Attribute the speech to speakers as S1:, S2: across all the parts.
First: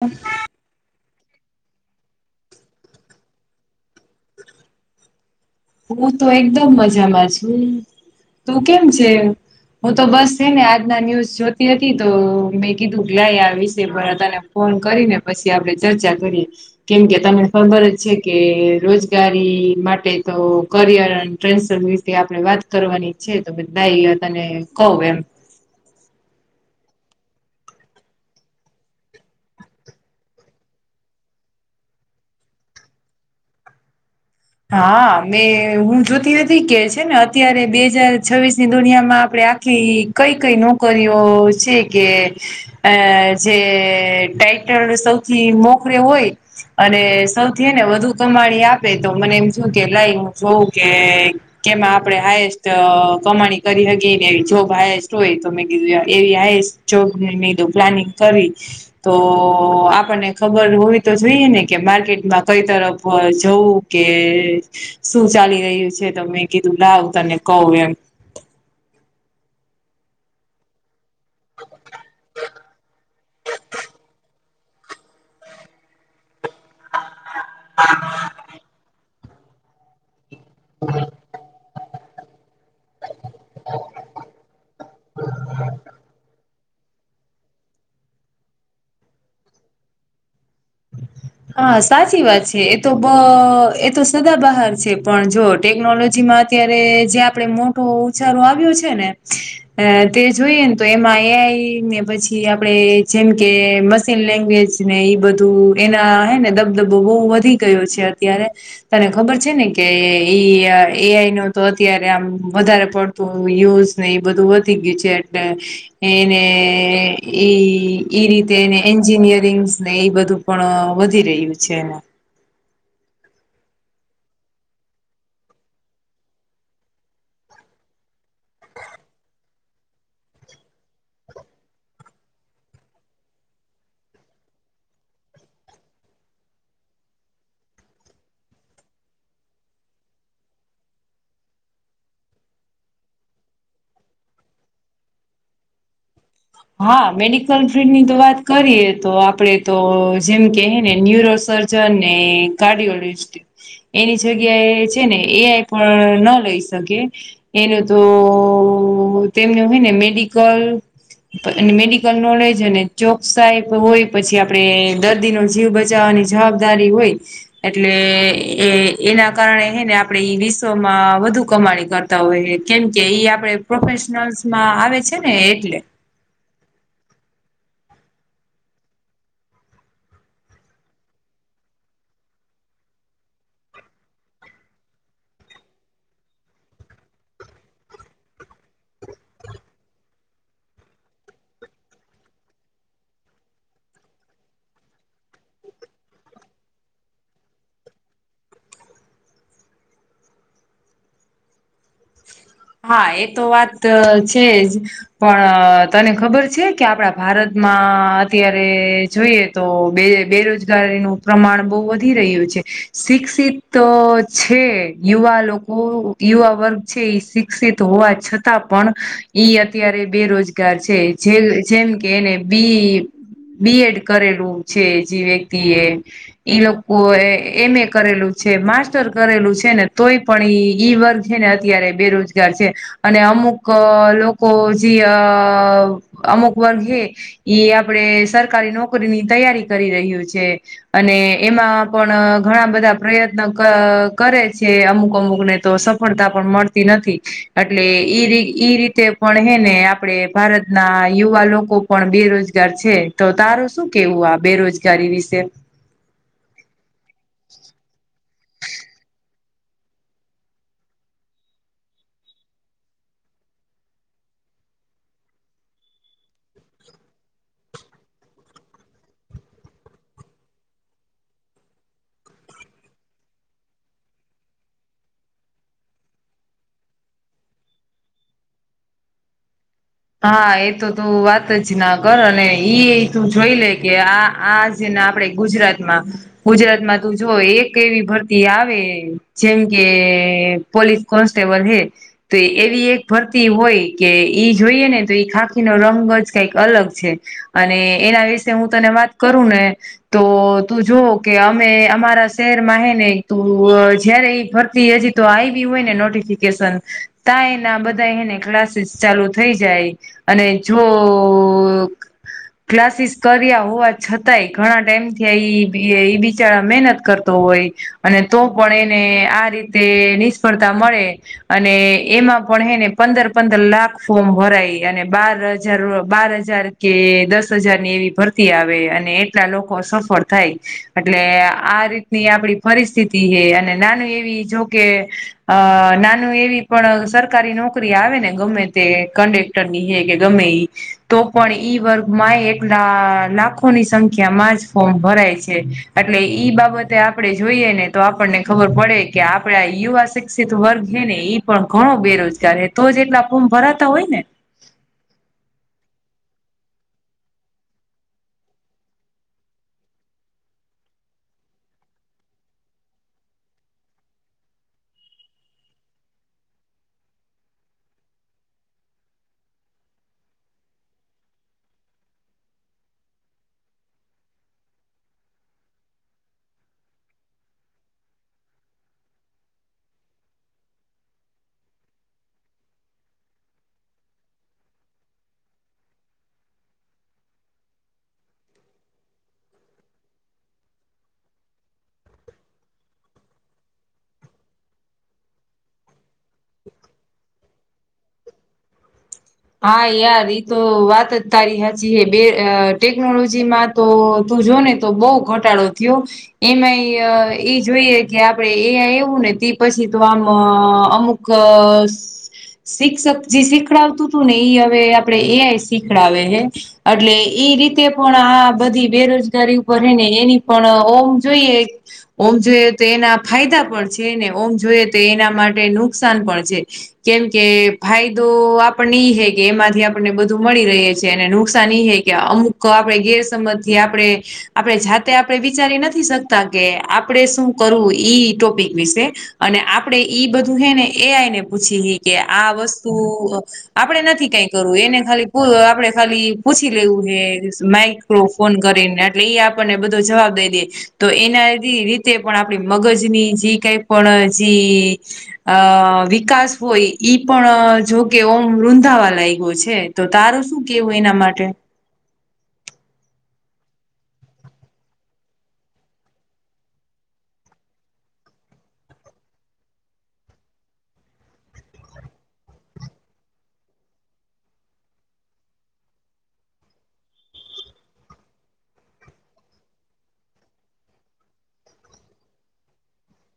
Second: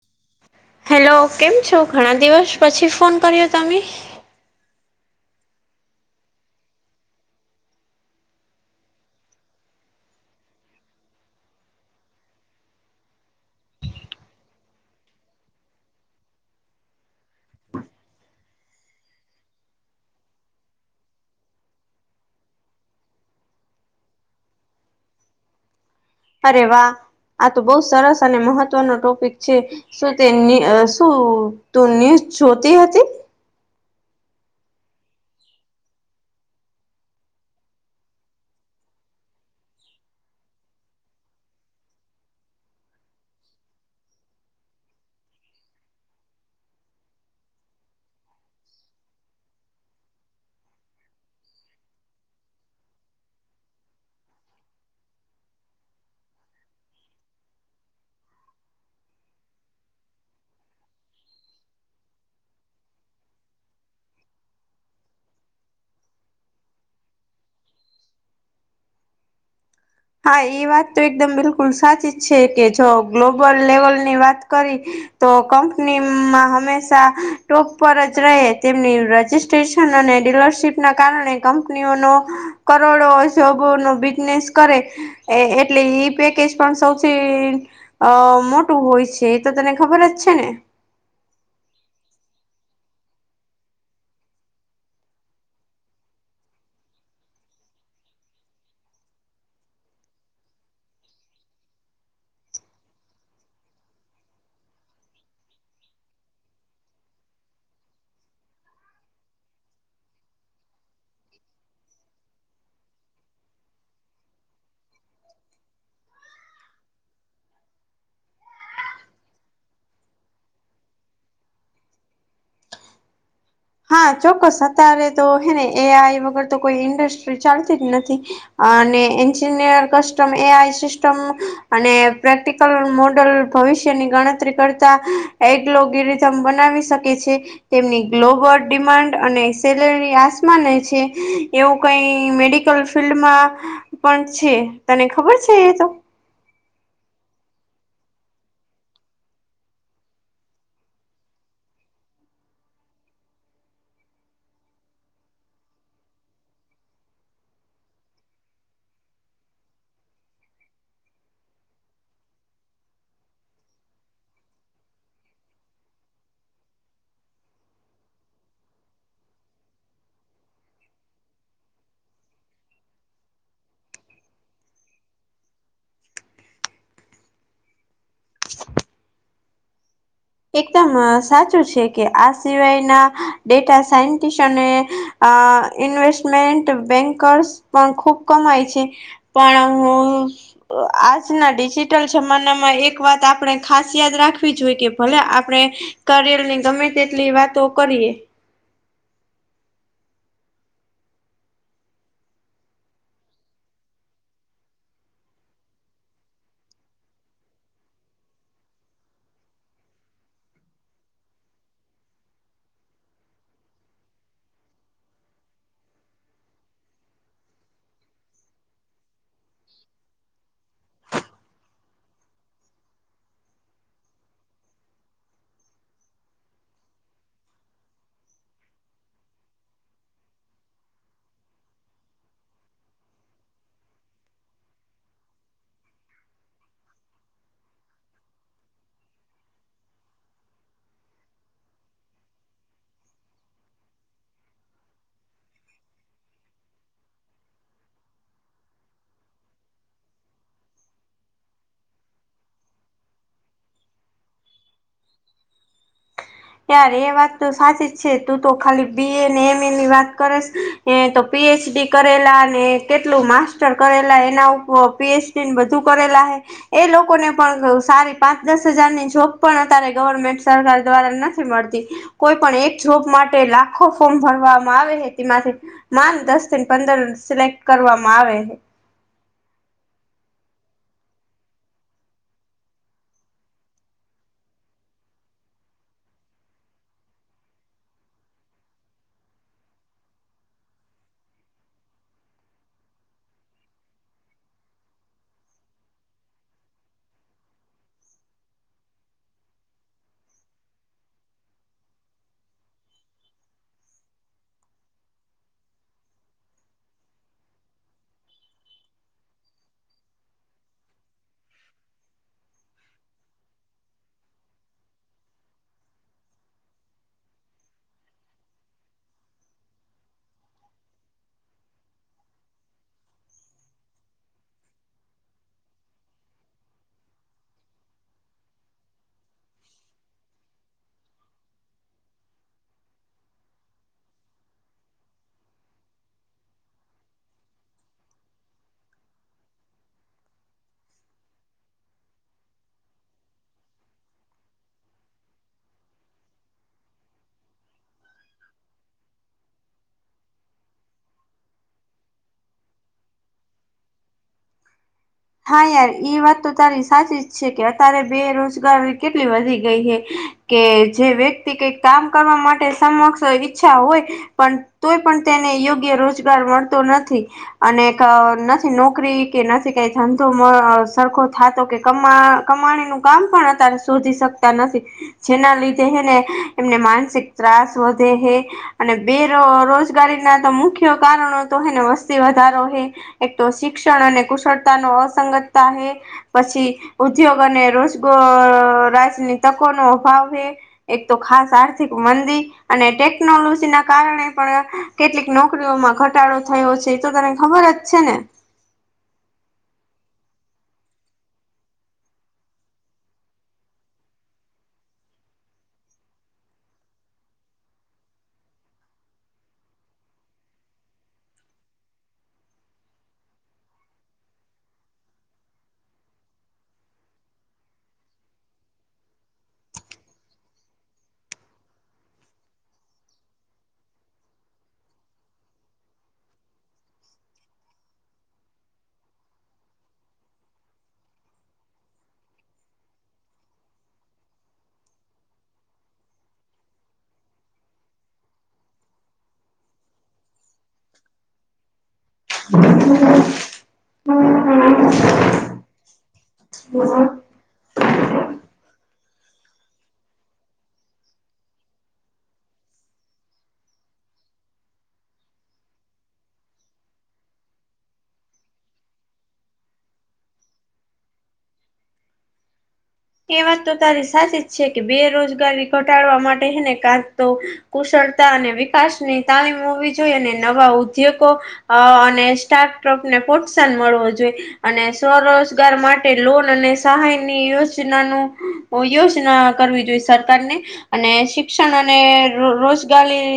S1: ઓમ
S2: hello કેમ છો ઘણા દિવસ પછી ફોન કર્યો તમે
S1: હું તો એકદમ મજામાં છું તું કેમ છે હું તો બસ છે ને આજના ન્યુઝ જોતી હતી તો મેં કીધું બલાય આવીશે ભ ફોન કરીને પછી આપડે ચર્ચા કરીએ કેમ કે તમને ખબર જ છે કે રોજગારી માટે તો કરિયર અને ટ્રાન્સફર વિ આપણે વાત કરવાની છે તો બધ તને કહવ એમ
S2: અરે વાહ આ તો બહુ સરસ અને મહત્વનો ટોપિક છે શું તે શું તું ન્યઝ જોતી હતી
S1: હા મેં હું જોતી નથી કે છે ને અત્યારે બે હજાર છવ્વીસ ની દુનિયામાં આપડણે કે કઈ કઈ નોકરીઓ છે કે અ જે ટાઈટલ સૌથી મોખરે હોય અને સૌથી એને વધુ કમાણી આપે તો મને એમ થું કે લાઈ હું જોઉં કે કેમાં આપણે હાએસ્ટ કમાણી કરી [unintelligible] ને એવી જોબ હાએસ્ટ હોય તો મેં કીધું એવી હાએસ્ટ જોક લીધું પ્લાનિંગ કરી તો આપણને ખબર હોવી તો જોઈએ ને કે માર્કેટમાં કઈ તરફ જવું કે શું ચાલી રહ્યું છે તો મેં કીધું લાવ તને કવ એમ
S2: હા એ વાત તો એકદમ બિલકુલ સાચી જ છે કે જો ગ્લોબલ લેવલની વાત કરી તો કંપનીમાં હંમેશા ટોપ પર જ રહે તેમની રજીિસ્ટ્રેશન અને ડીલરશીપના કારણે [inaudible] કરોડો નો [unintelligible] બિઝનેસ કરે એટલે એ પેકેજ પણ સૌથી અ મોટું હોય છે એ તો તને ખબર જ છે ને
S1: [inaudible] હા સાચી વાત છે એ તો બ એ તો સદા બહાર છે પણ જો ટેકનોલોજી માં અત્યારે જે આપડે મોટો ઉચારો આવ્યો છે ને અ તે જોઈએ ને તો એમાં એઆઈ ને પછી આપડે જેમ કે મશીન લેંગ્વેજ ને એઈ બધું એના હે ને દબદબો બહુ વધી ગયો છે અત્યારે તને ખબર છે ને કે [unintelligible] એઆઈ નો તો અત્યારે આમ વધારે તો યુઝ નહ બધું વધી ગયું છે એટલે એને [unintelligible] ઈ રીતે એને એન્જિનિયરિંગ્ ને એ બધું [unintelligible] પણ વધી રહ્યું છે એને
S2: હા ચોક્કસ અત્યારે તો હેને એ આઈ વગર તો કોઈ ઇન્ડસ્ટ્રી ચાલતી જ નથી [unintelligible] મોડલ ભવિષ્યની ગણતરી કરતા એગલોગીરીથમ બનાવી શકે છે. તેમની ગ્લોબલ ડિમાન્ડ અને સેલેરી આસમાને છે એવું કઈ મેડિકલ ફિલ્ડમાં પણ છે તને ખબર છે એ તો
S1: હા મેડિકલ ફિલ્ડની તો વાત કરીએ તો આપડે તો જેમ [unintelligible] અને કાર્ડિયો [unintelligible] એની જગ્યાએ છે ને એઆઈ પણ ન લઈ શકે એનું તો તેમનું હોય ને મેડિકલ અને મેડિકલ નોલેજ અને ચોકસાઈ હોય પછી આપણે દર્દી નો જીવ બચાવવાની જવાબદારી હોય એટલે એ એના કારણે હ ને આપડે વિશ્વમાં વધુ કમાણી કરતા તોવે કેમ કે આપડે પ્રોફેશનલ્સ માં આવે છે ને એટલે.
S2: એકદમ સાચું છે કે આ સિવાયના ડેટા સાયન્ટિસ્ટ આ ઇન્વેસ્ટમેન્ટ બેંકર્સ પણ ખૂબ કમાય છે. પણ હું આજના ડિજિટલ જમાનામાં એક વાત આપણે ખાસ યાદ રાખવી જોઈએ કે ભલે આપડે કરેલ ની ગમે તેટલી વાતો કરીએ
S1: હા એ તો વાત છે. પણ તને ખબર છે કે આપડા ભારતમાં અત્યારે જોઈએ તો બે બેરોજગારીનું પ્રમાણ બહુ વધી રહ્યું છે શિક્ષિત તો છે યુવા લોકો યુવા વર્ગ છે. વિકસિત હોવા છતાં પણ ઈ અત્યારે બેરોજગાર છે જે જેમ કે એને બી બીએડ કરેલું છે જે વ્યક્તિ એ ઈ લોકો એમ એ કરેલું છે માસ્ટર કરેલું છે ને તોય પણ એ ઈ વર્ગ છે ને અત્યારે બેરોજ છે અને અમુક લોકો જે અમુક વર્ગ ઈ આપડે સરકારી નોકરીની તૈયારી કરી રહ્યું છે અને એમાં પણ અ ઘણા બધા પ્રયત્ન કરે છે અમુક અમુક ને તો સફળતા પણ મળતી નથી એટલે ઈ ઈ રીતે પણ હેને આપડે ભારતના યુવા લોકો પણ બેરોજગાર છે તો તારું શું કેવું આ બેરોજગારી વિશે
S2: યાર એ વાત તો સાચી જ છે તું તો ખાલી બીએ ને એમ એ ની વાત કરેશ એ ને તો પીએચડી કરેલા ને કેટલું માસ્ટર કરેલા એના ઉપર પીએચ ને બધું કરેલા હ એ લોકોને પણ સારી પાંચ દસ હજારની જોબ પણ અતારે ગવર્મેન્ટ સરકાર દ્વારા ના મળતી કોઈ પણ એક જોબ માટે લાખો ફોર્મ ભરવામાં આવે તેમાંથી માન દસ થીને પંદર સિલેક્ટ કરવામાં આવે
S1: હા એ તો તું વાત જ ના કર અને ઈ ય તું જોઈ લે કે આ આ જેના આપણે ગુજરાતમાં ગુજરાતમાં તું જો એક એવી ભરતી આવે જેમ કે પોલીસ કોન્સ્ટેબલ હે તો એવી એક ભરતી હોય કે ઈ જોઈએ ને તો એ ખાખી નો રંગ જ કંઈક અલગ છે. અને એના વિશે હું તને વાત કરું ને તો તું જોવ કે અમે અમારા શહેરમાં હે ને તું જયારે એ ભરતી હજી તો આયવી હોય ને નોટિફિકેશન તા એને આ બધા એને ક્લાસીસ ચાલુ થઈ જાય અને જો ક્લાસીસ કર્યા હોવા છતાંય ઘણા ટાઈમ થયા બિચારા મહેનત કરતો હોય અને તો પણ એને આ રીતે એ નિષ્ફળતા મળે અને એમાં પણ હે ને પંદર પંદર લાખ ફોર્મ ભરાય અને બાર હજાર બાર હજાર કે દસ હજાર ની એવી ભર તી આવે અને એટલા લોકો સફળ થાય. એટલે આ રીતની આપડી પરિસ્થિતિ હે અને નાનું એવી જોકે અ નાનું એવી પણ સરકારી નોકરી આવે ને ગમે તે કન્ડેક્ટર ની હે કે ગમે ઈ તો પણ ઈ વર્ગમાં એટલા લાખોની સંખ્યા માં જ ફોર્મ ભરાય છે. એટલે ઈ બાબતે આપણે જોઈએ ને તો આપણને ખબર પડે કે આપે ઈ યુવા શિક્ષિત વર્ગ હે ને ઈ પણ ઘણો બેરોજગાર હે તો જ એટલા ફોર્મ ભરાતા હોય ને
S2: હા યાર એ વાત તો તારી સાચી જ છે કે અત્યારે બેરોજગારી કેટલી વધી ગઈ હે કે જે વ્યક્તિ કઈક કામ કરવા માટે સમક્ષ ઈચ્છા હોય પણ તોય પણ તેને યોગ્ય રોજગાર મળતો નથી. અને ક નથી નોકરી કે નથી કે ધંધો મ સરખો થાતો કે કેમા કમાણી નું કામ પણ અતારે શોધી શકતા નથી. જેના લીધે હેને એમને માનસિક ત્રાસ વધે હે. અને બેરોજગારી ના તો મુખ્ય કારણો તો હેને વસ્તી વધારો હે. એક તો શિક્ષણ અને કુશળતા નો અસંગતતા હે પછી ઉદ્યોગ અને રોજ અ રાજની તકો નો અભાવ હે. એક તો ખાસ આર્થિક મંદી. અને ટેકનોલોજી ના કારણે પણ કેટલીક નોકરીઓમાં ઘટાડો થયો છે એ તો તને ખબર જ છે ને?
S1: હા યાર એ તો વાત જ તારી હાચી હ બે અ ટેકનોલોજી માં તો તું જો ને તો બહુ ઘટાડો થ્યો. એમાં ઈ ઈ જોઈએ કે આપડે એ આઈ એવું ને તે પછી તો આમ અમુક ક શિક્ષક જે સિખડાવતું તું ને ઈ હવે આપડે એ આઈ શીખડાવે હે. અટલે ઈ રીતે પણ આ બધી બેરોજગારી ઉપર હે ને એની પણ ઓમ જોઈએ ઓમ જોઈએ તો એના ફાયદા પણ છે ને ઓમ જોઈએ તો એના માટે નુકસાન પણ છે. કેમ કે ફાયદો આપ ણે ઈ હે કે એમાંથી આપણને બધું મળી રહે છે અને નુકસાન ઈ હે કે અમુક આપણે ગેરસમજ જે આપણે આપણે જાતે આપણે વિચારી નથી શકતા કે આપડે શું કરવું ઈ ટોપિક વિશે. અને આપડે ઈ બધું હે ને એ આઈ ને પૂછી હી કે આ વસ્તુ આપડે નથી કઈ કરવું એને ખાલી પૂ આપણે ખાલી પૂછી લેવું હે માઈક્રોફોન કરીને એટલે ઈ આપણને બધો જવાબ દઈ દે. તો એના રીતે પણ આપણી મગજની જી કઈ પણ જી અ વિકાસ હોય ઈ પણ જો કે ઓ મ રુંંધાવા લાઇ? ગ ગયો છે. તો તારું શું કેવું એના માટે
S2: એ વાત તો તારી સાચી જ છે કે બેરોજગારી ઘટાડવા માટે છેને કા તો કુશળતા અને વિકાસની તાલીમ હોવી જોઈએ અને નવા ઉદ્યોગો અ અને સ્ટાર્ટઅપ ને પ્રોત્સાહન મળવો જોઈએ. અને સ્વરોજગાર માટે લોન અને સહાય ની યોજ નાનું ઓ યોજના કરવી જોઈએ સરકાર ને. અને શિક્ષણ અને રોજગારી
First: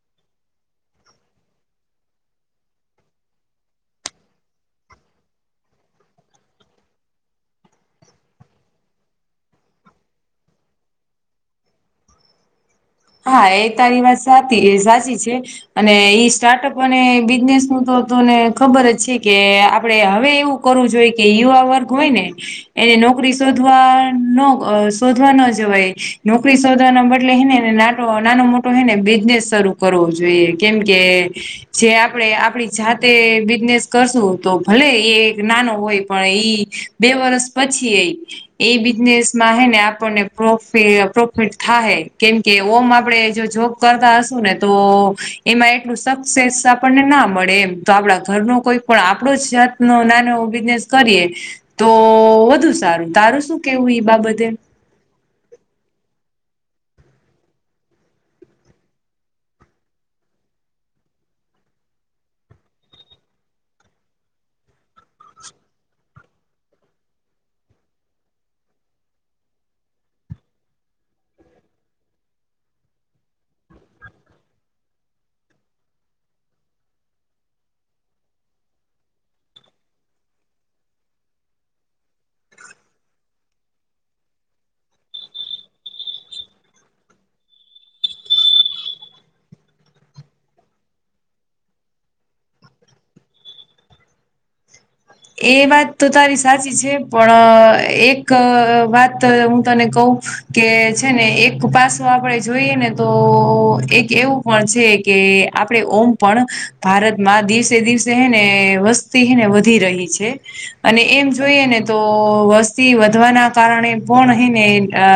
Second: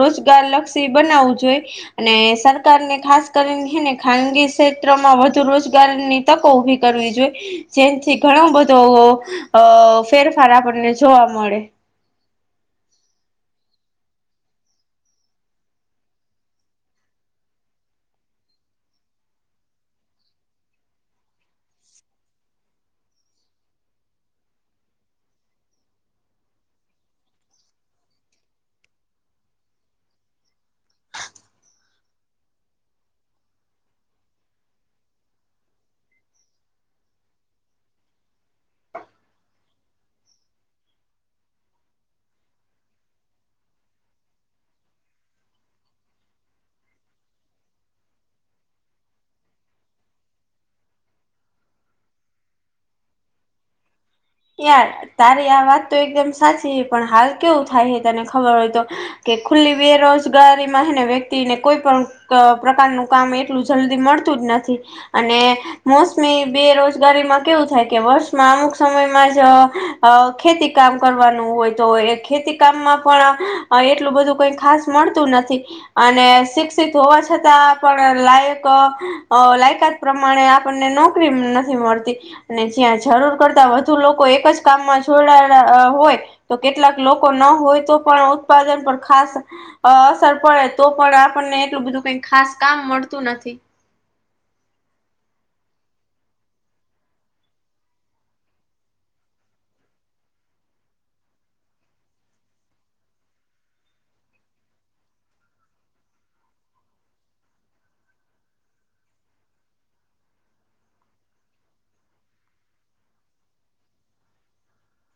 S2: રોજગાર લક્ષી બનાવવું જોઈ. અને સરકાર ને ખાસ કરીને હે ને ખાનગી ક્ષેત્ર માં વધુ રોજગારની તકો ઉભી કરવી જોઈએ જેન થી ઘણું બ ધો અ ફેરફાર આપણને જોવા મળે.
S1: હા એ તારી વાત સાતી એ સાચી છે અને ઈ સ્ટાર્ટઅપ અને બિઝનેસ નું તો તને ખબર જ છે કે આપડે હવે એવું કરવું જોઈએ કે યુવા વર્ગ હોય ને એને નોકરી શોધવા ન શોધવા ન જવાય નોકરી શોધવાના બદલે હને એને ના ટો નાનો મોટો હે ને બિઝનેસ શરૂુ કરવો જોઈએ કેમ કે જે આપણેે આપડી જાતે બિઝનેસ કરશું તો ભલે એ એક નાનો હોય પણ ઈ બે વરસ પછી એ એ બિઝનેસ માં હે ને આપણનેો પ્રોફિટ થાય કેમકે ઓમ આપડે જો જોબ કરતા હશુ ને તો એમાં એટલું સક્સેસ આપણને ના મળે એમ. તો આપડા ઘરનું કોઈક પણ આપણો જ જાત નો નાનો બિઝનેસ કરીએ તો વધુ સારું. તારું શું કેવું ઈ બાબતે?
S2: યાર, તારી આ વાત તો એકદમ સાચી પણ હાલ કેવું થાય હે તને ખબર હોય તો કે ખુલ્લી બેરોજગારી માંને હે વ્યક્તિ ને કોઈ પણ પ્રકારનું કામ એટલું જલ્દી મળતું જ નથી અને મોસમી બેરોજગારીમાં કેવું થાય કે વર્ષમાં અમુક સમય ખેતી કામ કરવાનું હોય તો એ ખેતી કામમાં પણ એટલું બધું કંઈ ખાસ મળતું નથી અને શિક્ષિત હોવા છતાં પણ લાયક લાયકાત પ્રમાણે આપણને નોકરી નથી મળતી અને જ્યાં જરૂર કરતા વધ લોકો એક જ કામમાં જોડલા હોય તો કેટલાક લોકો ના હોય તો પણ ઉત્પાદન પણ ખાસ અ અસર પડે તો પણ આપણને એટલું બધું કઈ ખાસ કામ મળતું નથી
S1: એ વાત તો તારી સાચી છે પણ એક વાત હું તને કહ કે છે ને એક પાસો આપડે જોઈએ ને તો એક એવું પણ છે કે આપડે ઓમ પણ ભારતમાં દિવસે દિવસે હને વસ્તી હને વધી રહી છે છે અને એમ જોઈએ ને તો વસ્તી વધવાના કારણે પણ હને અ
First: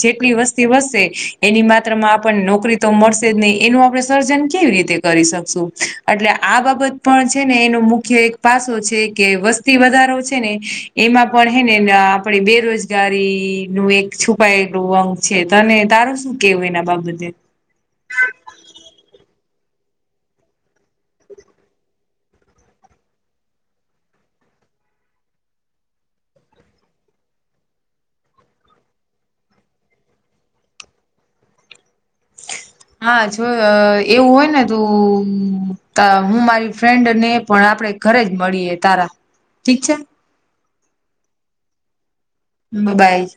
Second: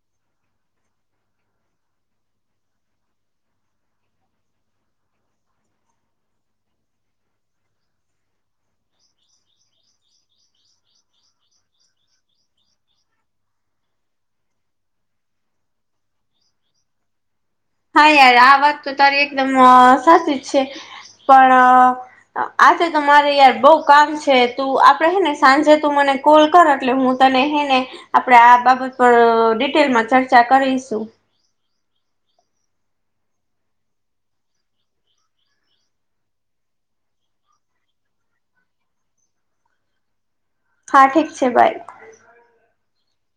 S1: જેટલી વસ્તી વધશે એની માત્રામાં આપણને નોકરી તો મળશે જ નહી એનું આપણે સર્જન કેવી રીતે કરી શકશું એટલે આ બાબત પણ છે ને એનો મુખ્ય એક પાસો છે કે વસ્તી વધારો છે ને એમાં પણ હે ને આપણે બેરોજગારી નું એક છ પાયલું અંગ છે તને તારું શું કેવું એના બાબતે
S2: હા યાર આ વાત તો તારી એકદમ સાચી જ છે પણ આજે તો મારે યાર બઉ કામ છે તું આપડે હે ને સાંજે તું મને કોલ કર એટલે હું તને હને આપણે આ બાબત પર ડિટેલમાં ચર્ચા કરીશું
S1: હા જો એવું હોય ને તું હું મારી ફ્રેન્ડ ને પણ આપડે ઘરે જ મળીએ તારા ઠીક છે
S2: હા ઠીક છે બાય
S1: મોબાઈલ